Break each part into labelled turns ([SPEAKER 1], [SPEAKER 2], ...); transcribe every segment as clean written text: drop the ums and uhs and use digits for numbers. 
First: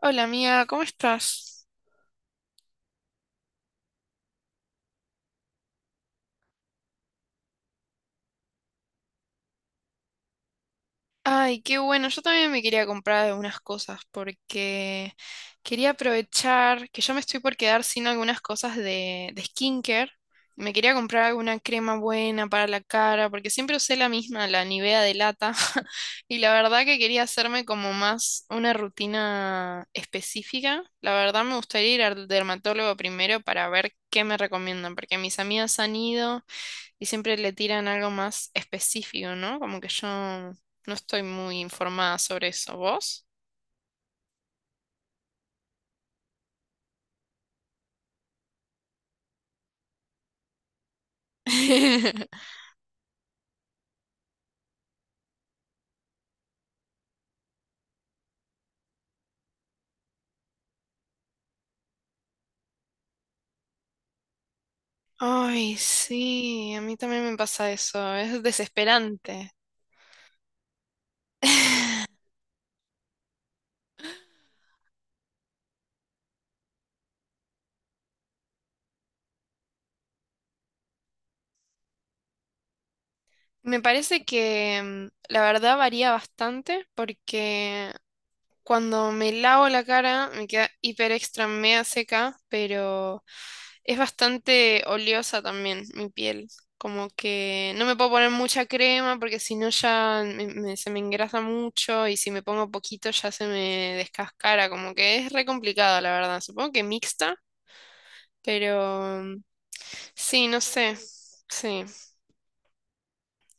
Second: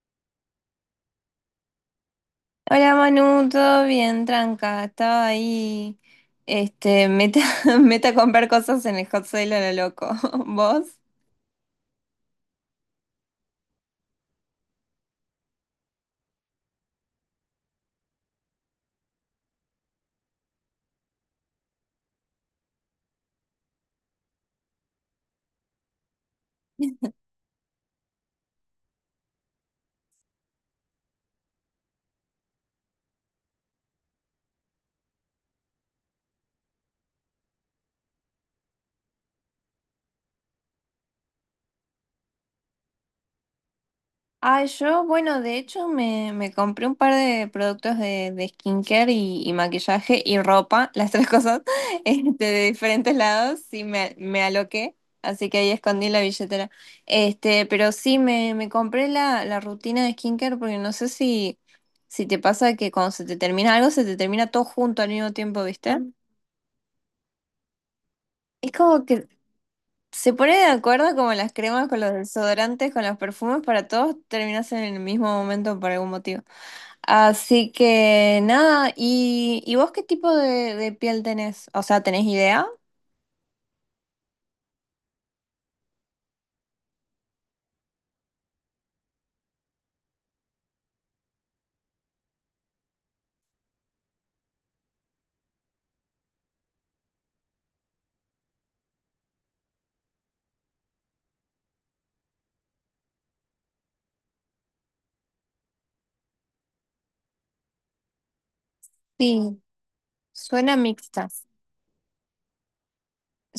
[SPEAKER 1] Hola amiga, ¿cómo estás?
[SPEAKER 2] Hola Manu, todo bien, tranca. Estaba ahí, meta, meta a comprar cosas en el Hot Sale a lo loco. ¿Vos?
[SPEAKER 1] Ay, qué bueno, yo también me quería comprar algunas cosas porque quería aprovechar que yo me estoy por quedar sin algunas cosas de skincare. Me quería comprar alguna crema buena para la cara porque siempre usé la misma, la Nivea de lata. Y la verdad que quería hacerme como más una rutina específica. La verdad me gustaría ir al dermatólogo primero para ver qué me recomiendan porque mis amigas han ido. Y siempre le tiran algo más específico, ¿no? Como que yo no estoy muy informada sobre eso. ¿Vos?
[SPEAKER 2] Ah, yo, bueno, de hecho me compré un par de productos de skincare y maquillaje y ropa, las tres cosas, de diferentes lados, sí me aloqué, así que ahí escondí la billetera. Pero sí me compré la rutina de skincare porque no sé si, si te pasa que cuando se te termina algo, se te termina todo junto al mismo tiempo,
[SPEAKER 1] Ay,
[SPEAKER 2] ¿viste?
[SPEAKER 1] sí, a mí también me pasa eso. Es
[SPEAKER 2] Es como que
[SPEAKER 1] desesperante.
[SPEAKER 2] se pone de acuerdo como las cremas con los desodorantes, con los perfumes, para todos terminas en el mismo momento por algún motivo. Así que nada, y vos qué tipo de piel tenés? O sea, ¿tenés idea?
[SPEAKER 1] Me parece que la verdad varía bastante porque cuando me lavo la cara me queda hiper extra mega seca, pero es bastante oleosa también mi piel. Como que no me puedo poner mucha crema porque si no ya se me engrasa mucho y si me pongo poquito ya se me descascara. Como que es re complicado, la verdad. Supongo que mixta, pero
[SPEAKER 2] Sí,
[SPEAKER 1] sí, no
[SPEAKER 2] suena
[SPEAKER 1] sé.
[SPEAKER 2] mixta.
[SPEAKER 1] Sí.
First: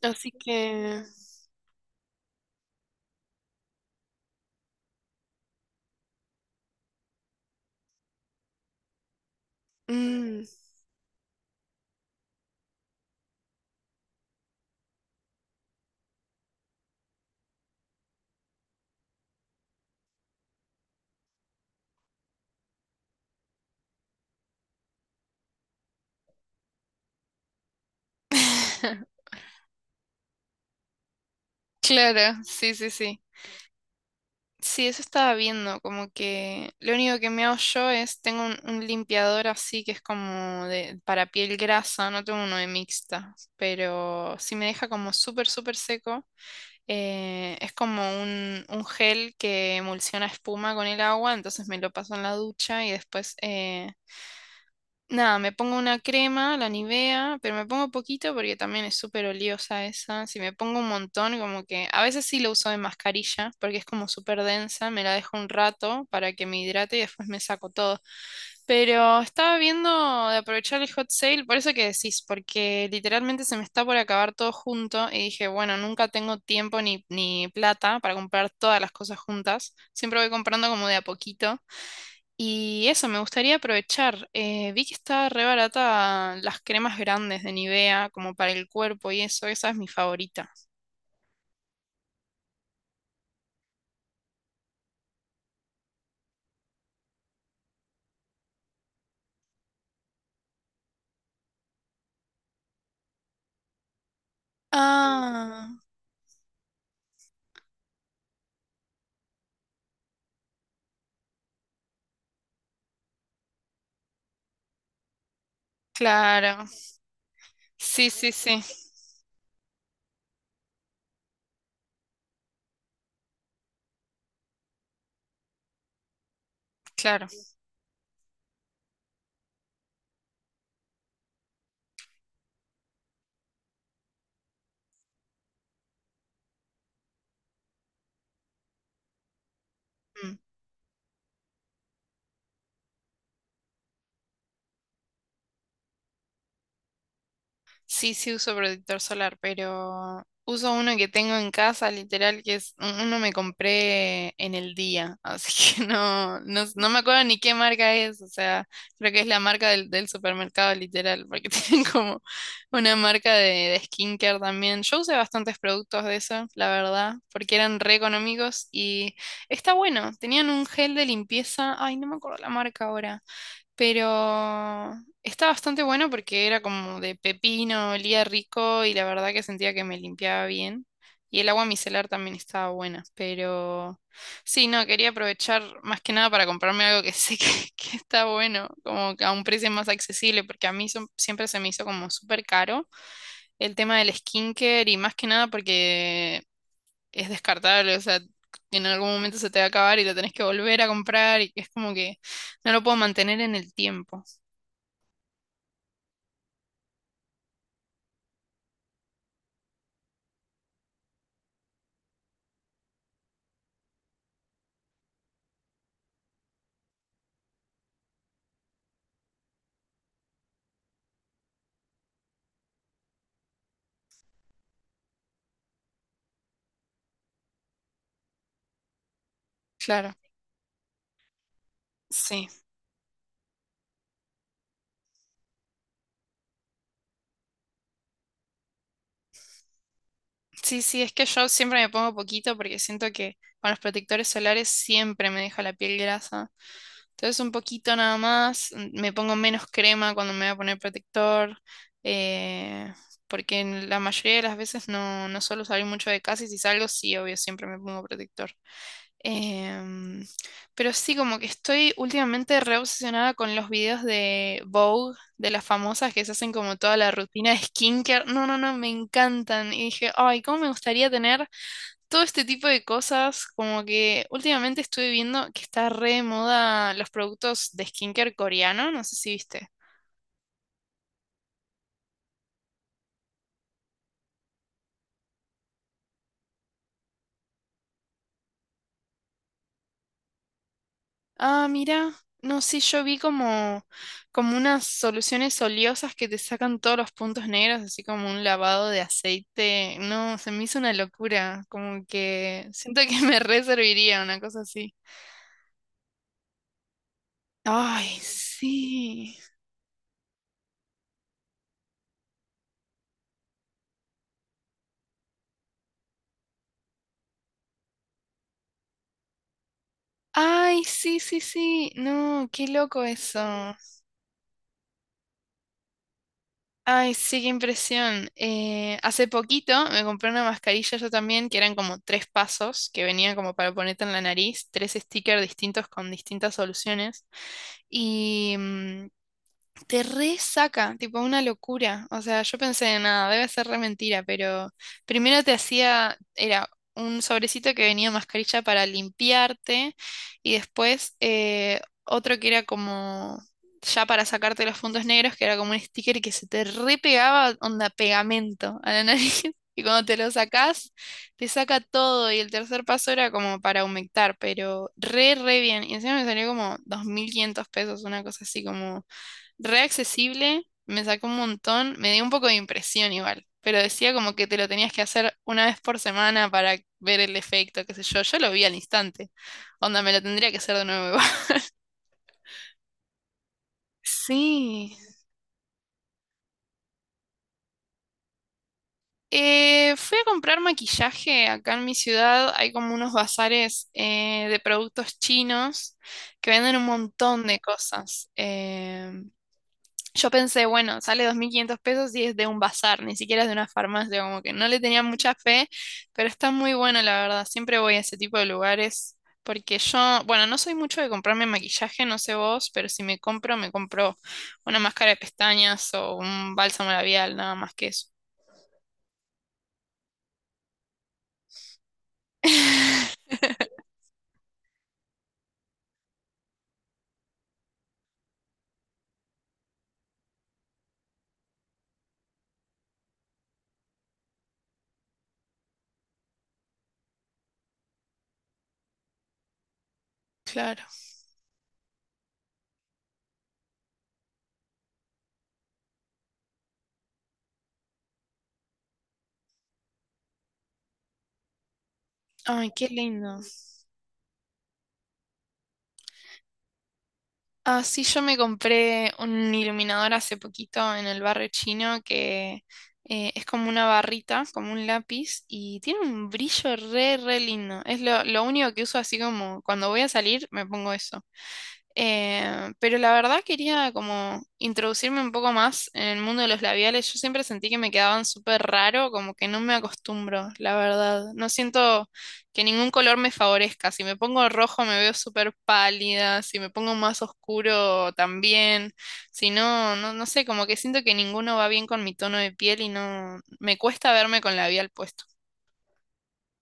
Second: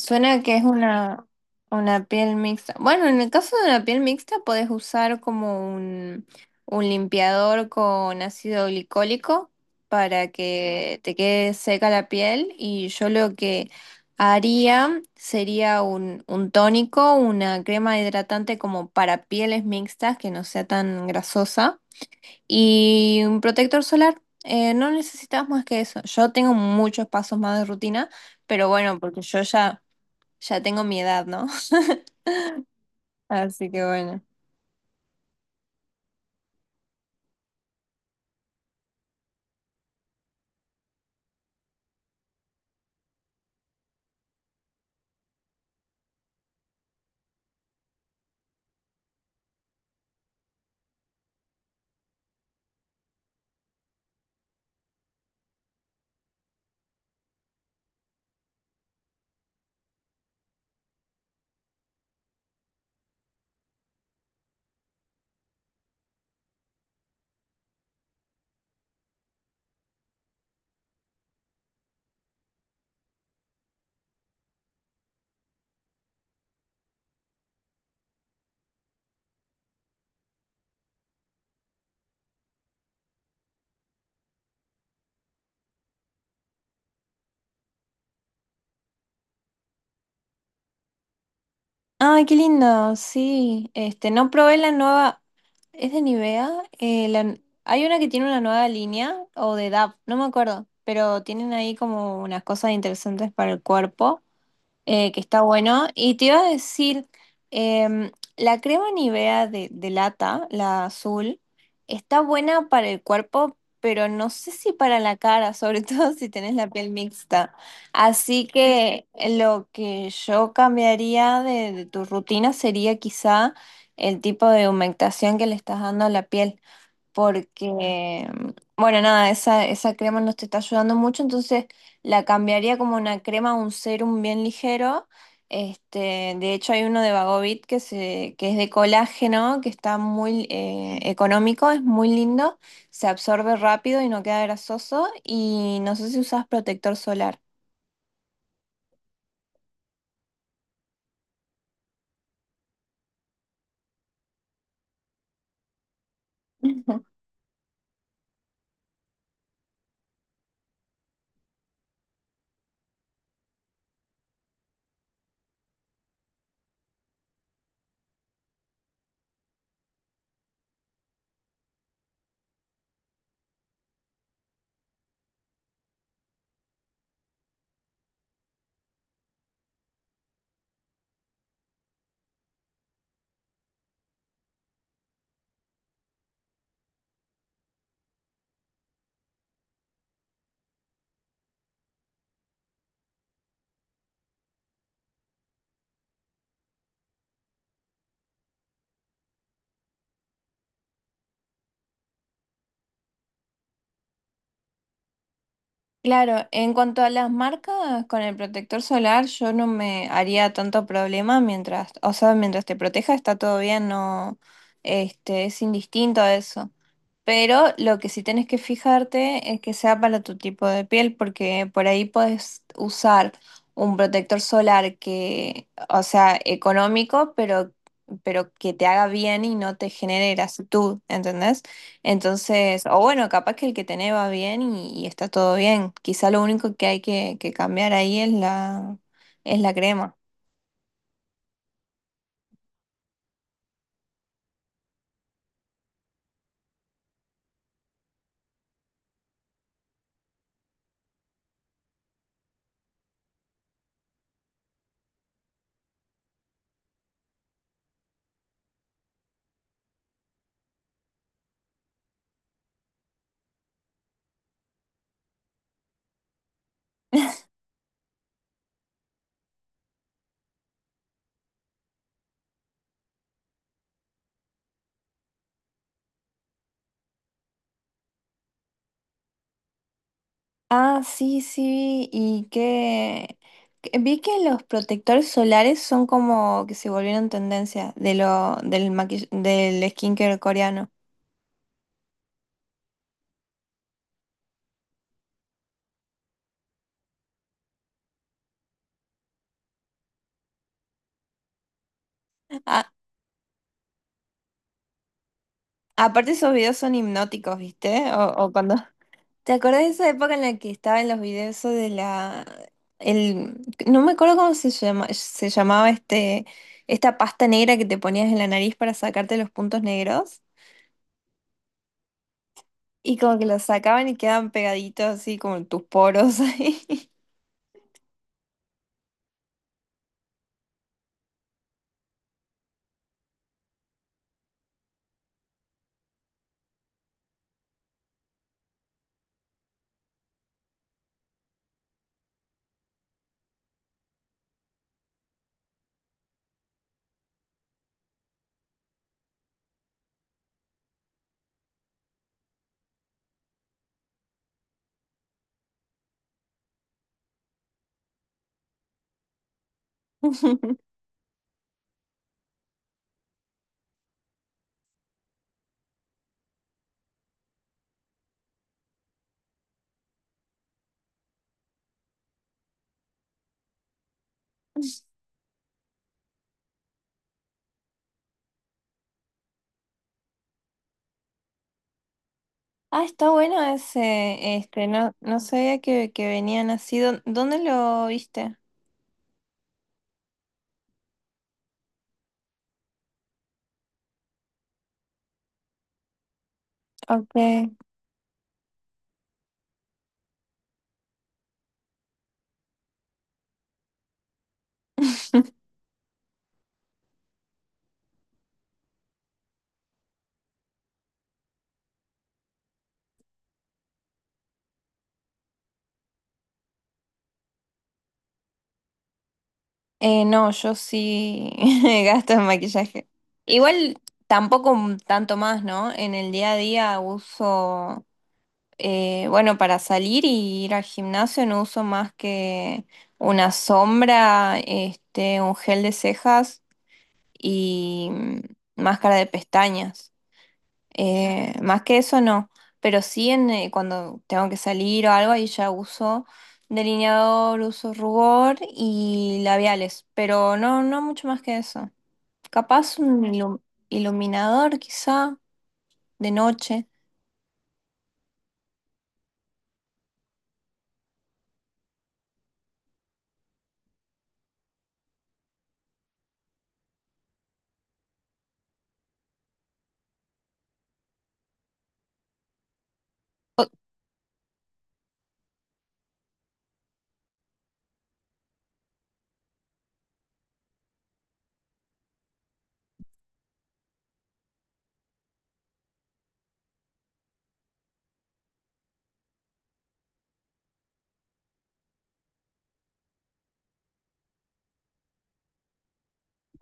[SPEAKER 1] Así
[SPEAKER 2] que es
[SPEAKER 1] que.
[SPEAKER 2] una piel mixta. Bueno, en el caso de una piel mixta podés usar como un limpiador con ácido glicólico para
[SPEAKER 1] Mm.
[SPEAKER 2] que te quede seca la piel y yo lo que haría sería un tónico, una crema hidratante como para pieles mixtas que no sea tan grasosa. Y un protector solar, no necesitas más que eso. Yo tengo muchos pasos más de rutina, pero bueno, porque yo ya, ya tengo mi edad, ¿no?
[SPEAKER 1] Claro, sí, sí, sí.
[SPEAKER 2] Así que bueno.
[SPEAKER 1] Sí, eso estaba viendo, como que lo único que me hago yo es, tengo un limpiador así que es como de, para piel grasa, no tengo uno de mixta, pero si me deja como súper, súper seco, es como un gel que emulsiona espuma con el agua, entonces me lo paso en la ducha y después, nada, me pongo una crema, la Nivea, pero me pongo poquito porque también es súper oliosa esa. Si me pongo un montón, como que a veces sí lo uso de mascarilla porque es como súper densa, me la dejo un rato para que me hidrate y después me saco todo. Pero estaba viendo de aprovechar el hot sale, por eso que decís, porque literalmente se me está por acabar todo junto y dije, bueno, nunca tengo tiempo ni plata para comprar todas las cosas juntas. Siempre voy comprando como de a poquito. Y eso, me gustaría aprovechar. Vi que está re barata las cremas grandes de Nivea, como para el cuerpo y eso, esa es mi favorita.
[SPEAKER 2] Ay, qué lindo, sí. No probé la nueva, es de Nivea. Eh, la- Hay una que tiene una nueva línea, o de DAP, no me acuerdo, pero tienen ahí como unas cosas interesantes para el cuerpo. Que está
[SPEAKER 1] Ah,
[SPEAKER 2] bueno. Y te iba a decir, em, la crema Nivea de lata, la azul, está buena para el cuerpo, pero no sé si para la cara, sobre todo si tenés
[SPEAKER 1] claro.
[SPEAKER 2] la piel mixta.
[SPEAKER 1] Sí, sí,
[SPEAKER 2] Así
[SPEAKER 1] sí,
[SPEAKER 2] que lo que yo cambiaría de tu rutina sería quizá el tipo de humectación que le estás dando a la piel
[SPEAKER 1] claro.
[SPEAKER 2] porque, bueno, nada, esa crema no te está ayudando mucho, entonces la cambiaría como una crema, un serum bien ligero. De hecho hay uno de Bagovit que es de colágeno, que está muy económico, es muy lindo, se absorbe rápido y no queda grasoso y no sé si usas protector solar.
[SPEAKER 1] Sí, sí uso protector solar, pero uso uno que tengo en casa, literal, que es uno me compré en el día, así que no, no, no me acuerdo ni qué marca es, o sea, creo que es la marca del supermercado, literal, porque tienen como una marca de skincare también. Yo usé bastantes productos de eso, la verdad, porque eran re económicos y está bueno, tenían un gel de limpieza, ay, no me acuerdo la marca ahora, pero está bastante bueno porque era como de pepino, olía rico y la verdad que sentía que me limpiaba bien. Y el agua micelar también estaba buena, pero sí, no, quería aprovechar más que nada para comprarme algo que sé que, que está bueno, como que a un precio más accesible, porque a mí siempre se me hizo como súper caro el tema del skincare y más que nada porque es descartable, o sea, en algún momento se te va a acabar y lo tenés que volver a comprar y es como que no lo puedo mantener en el tiempo.
[SPEAKER 2] Claro, en cuanto a las marcas, con el protector solar yo no me haría tanto problema mientras, o sea, mientras te proteja está todo bien, no, es indistinto a eso. Pero lo que sí tenés que fijarte es que sea para tu tipo de piel, porque por ahí puedes usar un protector solar que, o sea, económico, pero que te haga bien y no te
[SPEAKER 1] Claro,
[SPEAKER 2] genere grasitud, ¿entendés?
[SPEAKER 1] sí.
[SPEAKER 2] Entonces, o bueno, capaz que el que tenés va bien y está todo bien. Quizá lo único que hay que cambiar ahí es es la crema.
[SPEAKER 1] Sí, sí, es que yo siempre me pongo poquito porque siento que con los protectores solares siempre me deja la piel grasa. Entonces un poquito nada más, me pongo menos crema cuando me voy a poner protector, eh, porque en la mayoría de las veces no, no suelo salir mucho de casa y si salgo, sí, obvio, siempre me pongo protector. Em, pero sí, como que estoy últimamente re obsesionada con los videos de Vogue, de las famosas que se hacen como toda la rutina de skincare. No, no, no, me encantan. Y dije, ay, cómo me gustaría tener todo este tipo de cosas. Como que últimamente estuve viendo que está re de moda los productos de skincare coreano, no sé si viste.
[SPEAKER 2] Ah, sí, sí, y que vi que los protectores solares son como que se volvieron tendencia de lo del del skincare coreano.
[SPEAKER 1] Ah, mira, no, sí, yo vi como, unas soluciones oleosas que te sacan todos los puntos negros, así como un lavado de aceite. No, se me hizo una locura, como que
[SPEAKER 2] Ah,
[SPEAKER 1] siento que me re serviría una cosa así.
[SPEAKER 2] aparte esos videos son hipnóticos, ¿viste?
[SPEAKER 1] Ay,
[SPEAKER 2] O cuando
[SPEAKER 1] sí.
[SPEAKER 2] ¿Te acordás de esa época en la que estaba en los videos eso de la el no me acuerdo cómo se llama, se llamaba esta pasta negra que te ponías en la nariz para sacarte los puntos negros?
[SPEAKER 1] Ay, sí, sí, sí. No, qué loco
[SPEAKER 2] Y como
[SPEAKER 1] eso.
[SPEAKER 2] que los sacaban y quedaban pegaditos así como en tus poros ahí.
[SPEAKER 1] Ay, sí, qué impresión. Hace poquito me compré una mascarilla yo también, que eran como tres pasos, que venían como para ponerte en la nariz, tres stickers distintos con distintas soluciones. Y te resaca, tipo una locura. O sea, yo pensé, nada, debe ser re mentira, pero primero te hacía, era un sobrecito que venía mascarilla para limpiarte y después, otro que era como ya para sacarte los puntos negros, que era como un sticker que se te repegaba, onda pegamento a la nariz. Y cuando te lo sacás, te saca todo. Y el tercer paso era como para humectar, pero re, re bien. Y encima me salió como 2.500 pesos, una cosa así como re accesible, me sacó un montón, me dio un poco de impresión igual, pero decía como que te lo tenías que hacer una vez por semana para ver el efecto, qué sé yo, yo lo vi al instante, onda, me lo tendría que hacer de nuevo, igual.
[SPEAKER 2] Ah, está bueno ese
[SPEAKER 1] Sí.
[SPEAKER 2] estreno. No sabía que venían así. ¿Dónde lo viste?
[SPEAKER 1] Fui a comprar maquillaje acá en mi ciudad, hay como unos bazares, de productos chinos que venden un montón de
[SPEAKER 2] Ok.
[SPEAKER 1] cosas. Yo pensé, bueno, sale 2.500 pesos y es de un bazar, ni siquiera es de una farmacia, como que no le tenía mucha fe, pero está muy bueno, la verdad. Siempre voy a ese tipo de lugares porque yo, bueno, no soy mucho de comprarme maquillaje, no sé vos, pero si me compro, me compro una máscara de pestañas o un bálsamo labial, nada más que eso.
[SPEAKER 2] No, yo sí gasto en maquillaje. Igual tampoco un tanto más, ¿no? En el día a día uso, bueno, para salir y ir al gimnasio no uso más que una sombra, un gel de cejas y máscara de pestañas.
[SPEAKER 1] Claro.
[SPEAKER 2] Más que eso no, pero sí en, cuando tengo que salir o algo, ahí ya uso delineador, uso rubor y labiales, pero no, no mucho más que eso.
[SPEAKER 1] Ay, qué
[SPEAKER 2] Capaz un
[SPEAKER 1] lindo.
[SPEAKER 2] iluminador quizá de noche.
[SPEAKER 1] Ah, sí, yo me compré un iluminador hace poquito en el barrio chino que, es como una barrita, como un lápiz, y tiene un brillo re, re lindo. Es lo único que uso así como cuando voy a salir me pongo eso. Pero la verdad quería como introducirme un poco más en el mundo de los labiales. Yo siempre sentí que me quedaban súper raro, como que no me acostumbro, la verdad. No siento que ningún color me favorezca. Si me pongo rojo me veo súper pálida, si me pongo más oscuro también. Si no, no, no sé, como que siento que ninguno va bien con mi tono de piel y no me cuesta verme con labial puesto.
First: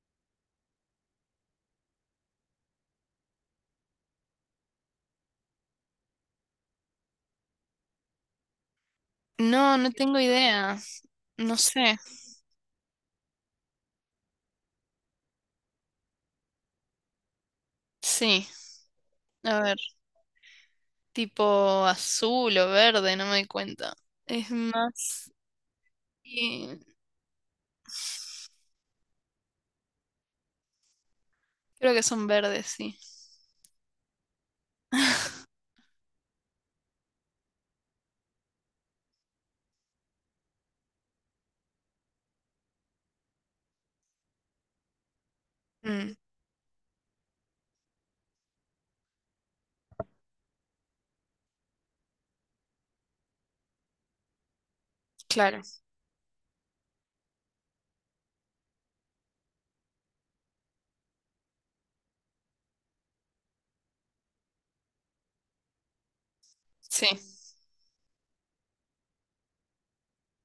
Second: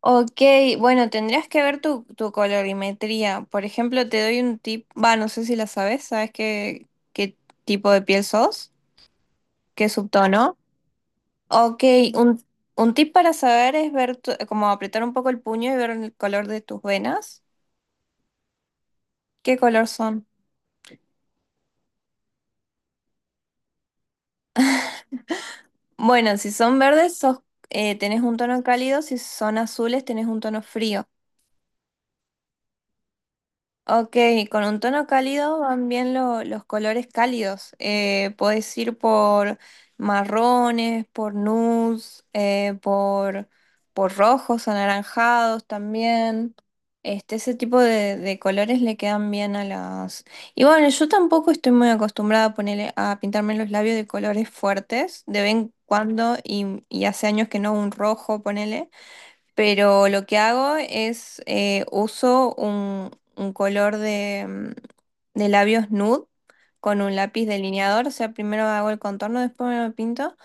[SPEAKER 2] Ok, bueno, tendrías que ver tu colorimetría. Por ejemplo, te doy un tip, va, no sé si la sabes, ¿sabes qué, qué tipo de piel sos?
[SPEAKER 1] No,
[SPEAKER 2] ¿Qué
[SPEAKER 1] no tengo
[SPEAKER 2] subtono?
[SPEAKER 1] idea. No
[SPEAKER 2] Ok,
[SPEAKER 1] sé.
[SPEAKER 2] un, un tip para saber es ver, como apretar un poco el puño y ver el color de tus venas.
[SPEAKER 1] Sí,
[SPEAKER 2] ¿Qué
[SPEAKER 1] a ver.
[SPEAKER 2] color son?
[SPEAKER 1] Tipo azul o verde, no me doy cuenta. Es más,
[SPEAKER 2] Bueno, si
[SPEAKER 1] eh,
[SPEAKER 2] son verdes, tenés un tono cálido, si son azules, tenés un tono frío.
[SPEAKER 1] creo que son verdes, sí.
[SPEAKER 2] Ok, con un tono cálido van bien los colores cálidos. Podés ir por marrones, por nudes, por rojos, anaranjados
[SPEAKER 1] Mm,
[SPEAKER 2] también. Ese tipo de colores le quedan bien a las... Y bueno, yo tampoco estoy muy acostumbrada a ponerle, a pintarme los labios de colores fuertes, de vez
[SPEAKER 1] claro,
[SPEAKER 2] en cuando, y hace años que no un rojo, ponele. Pero lo que hago es uso un color de, de labios nude con un
[SPEAKER 1] sí.
[SPEAKER 2] lápiz delineador. O sea, primero hago el contorno, después me lo pinto.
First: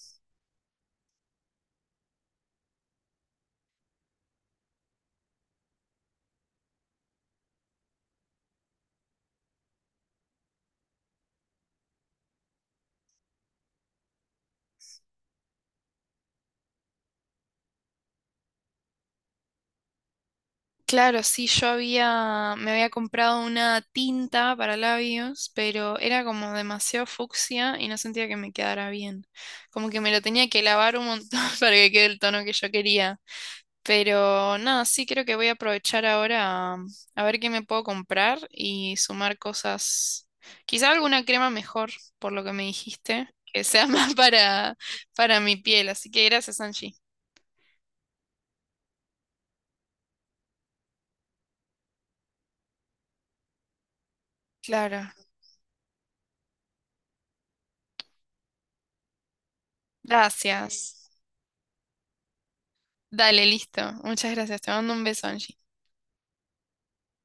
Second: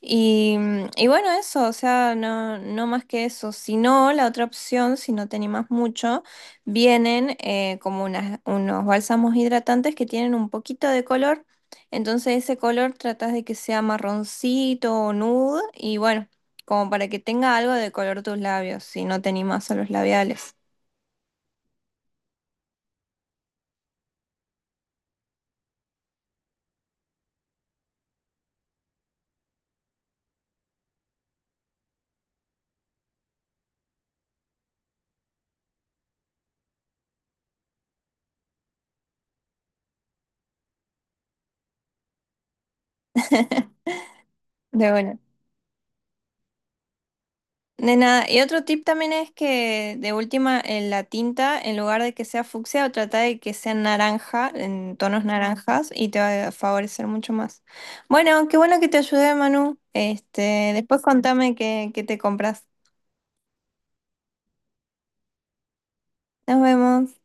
[SPEAKER 2] Y, y bueno, eso, o sea, no, no más que eso. Si no, la otra opción, si no te animas mucho, vienen como unos bálsamos hidratantes que tienen un poquito de color. Entonces ese color tratas de que sea marroncito o nude y bueno como para que tenga algo de color tus labios, si no te animas a los labiales.
[SPEAKER 1] Claro, sí, yo había, me había comprado una tinta para labios, pero era como demasiado fucsia y no sentía que me quedara bien. Como que me lo tenía que lavar un montón para que quede el tono que yo quería. Pero nada, sí creo que voy a aprovechar ahora a ver qué me puedo comprar y sumar cosas. Quizá alguna crema mejor, por lo que me dijiste, que sea más para,
[SPEAKER 2] De bueno.
[SPEAKER 1] mi piel. Así que gracias, Angie.
[SPEAKER 2] De nada. Y otro tip también es que de última en la tinta, en lugar de que sea fucsia, trata de que sea naranja, en
[SPEAKER 1] Claro.
[SPEAKER 2] tonos naranjas, y te va a favorecer mucho más. Bueno, qué bueno que te ayudé, Manu. Después
[SPEAKER 1] Gracias.
[SPEAKER 2] contame qué, qué te compras.
[SPEAKER 1] Dale, listo. Muchas gracias. Te mando un beso, Angie.
[SPEAKER 2] Nos vemos.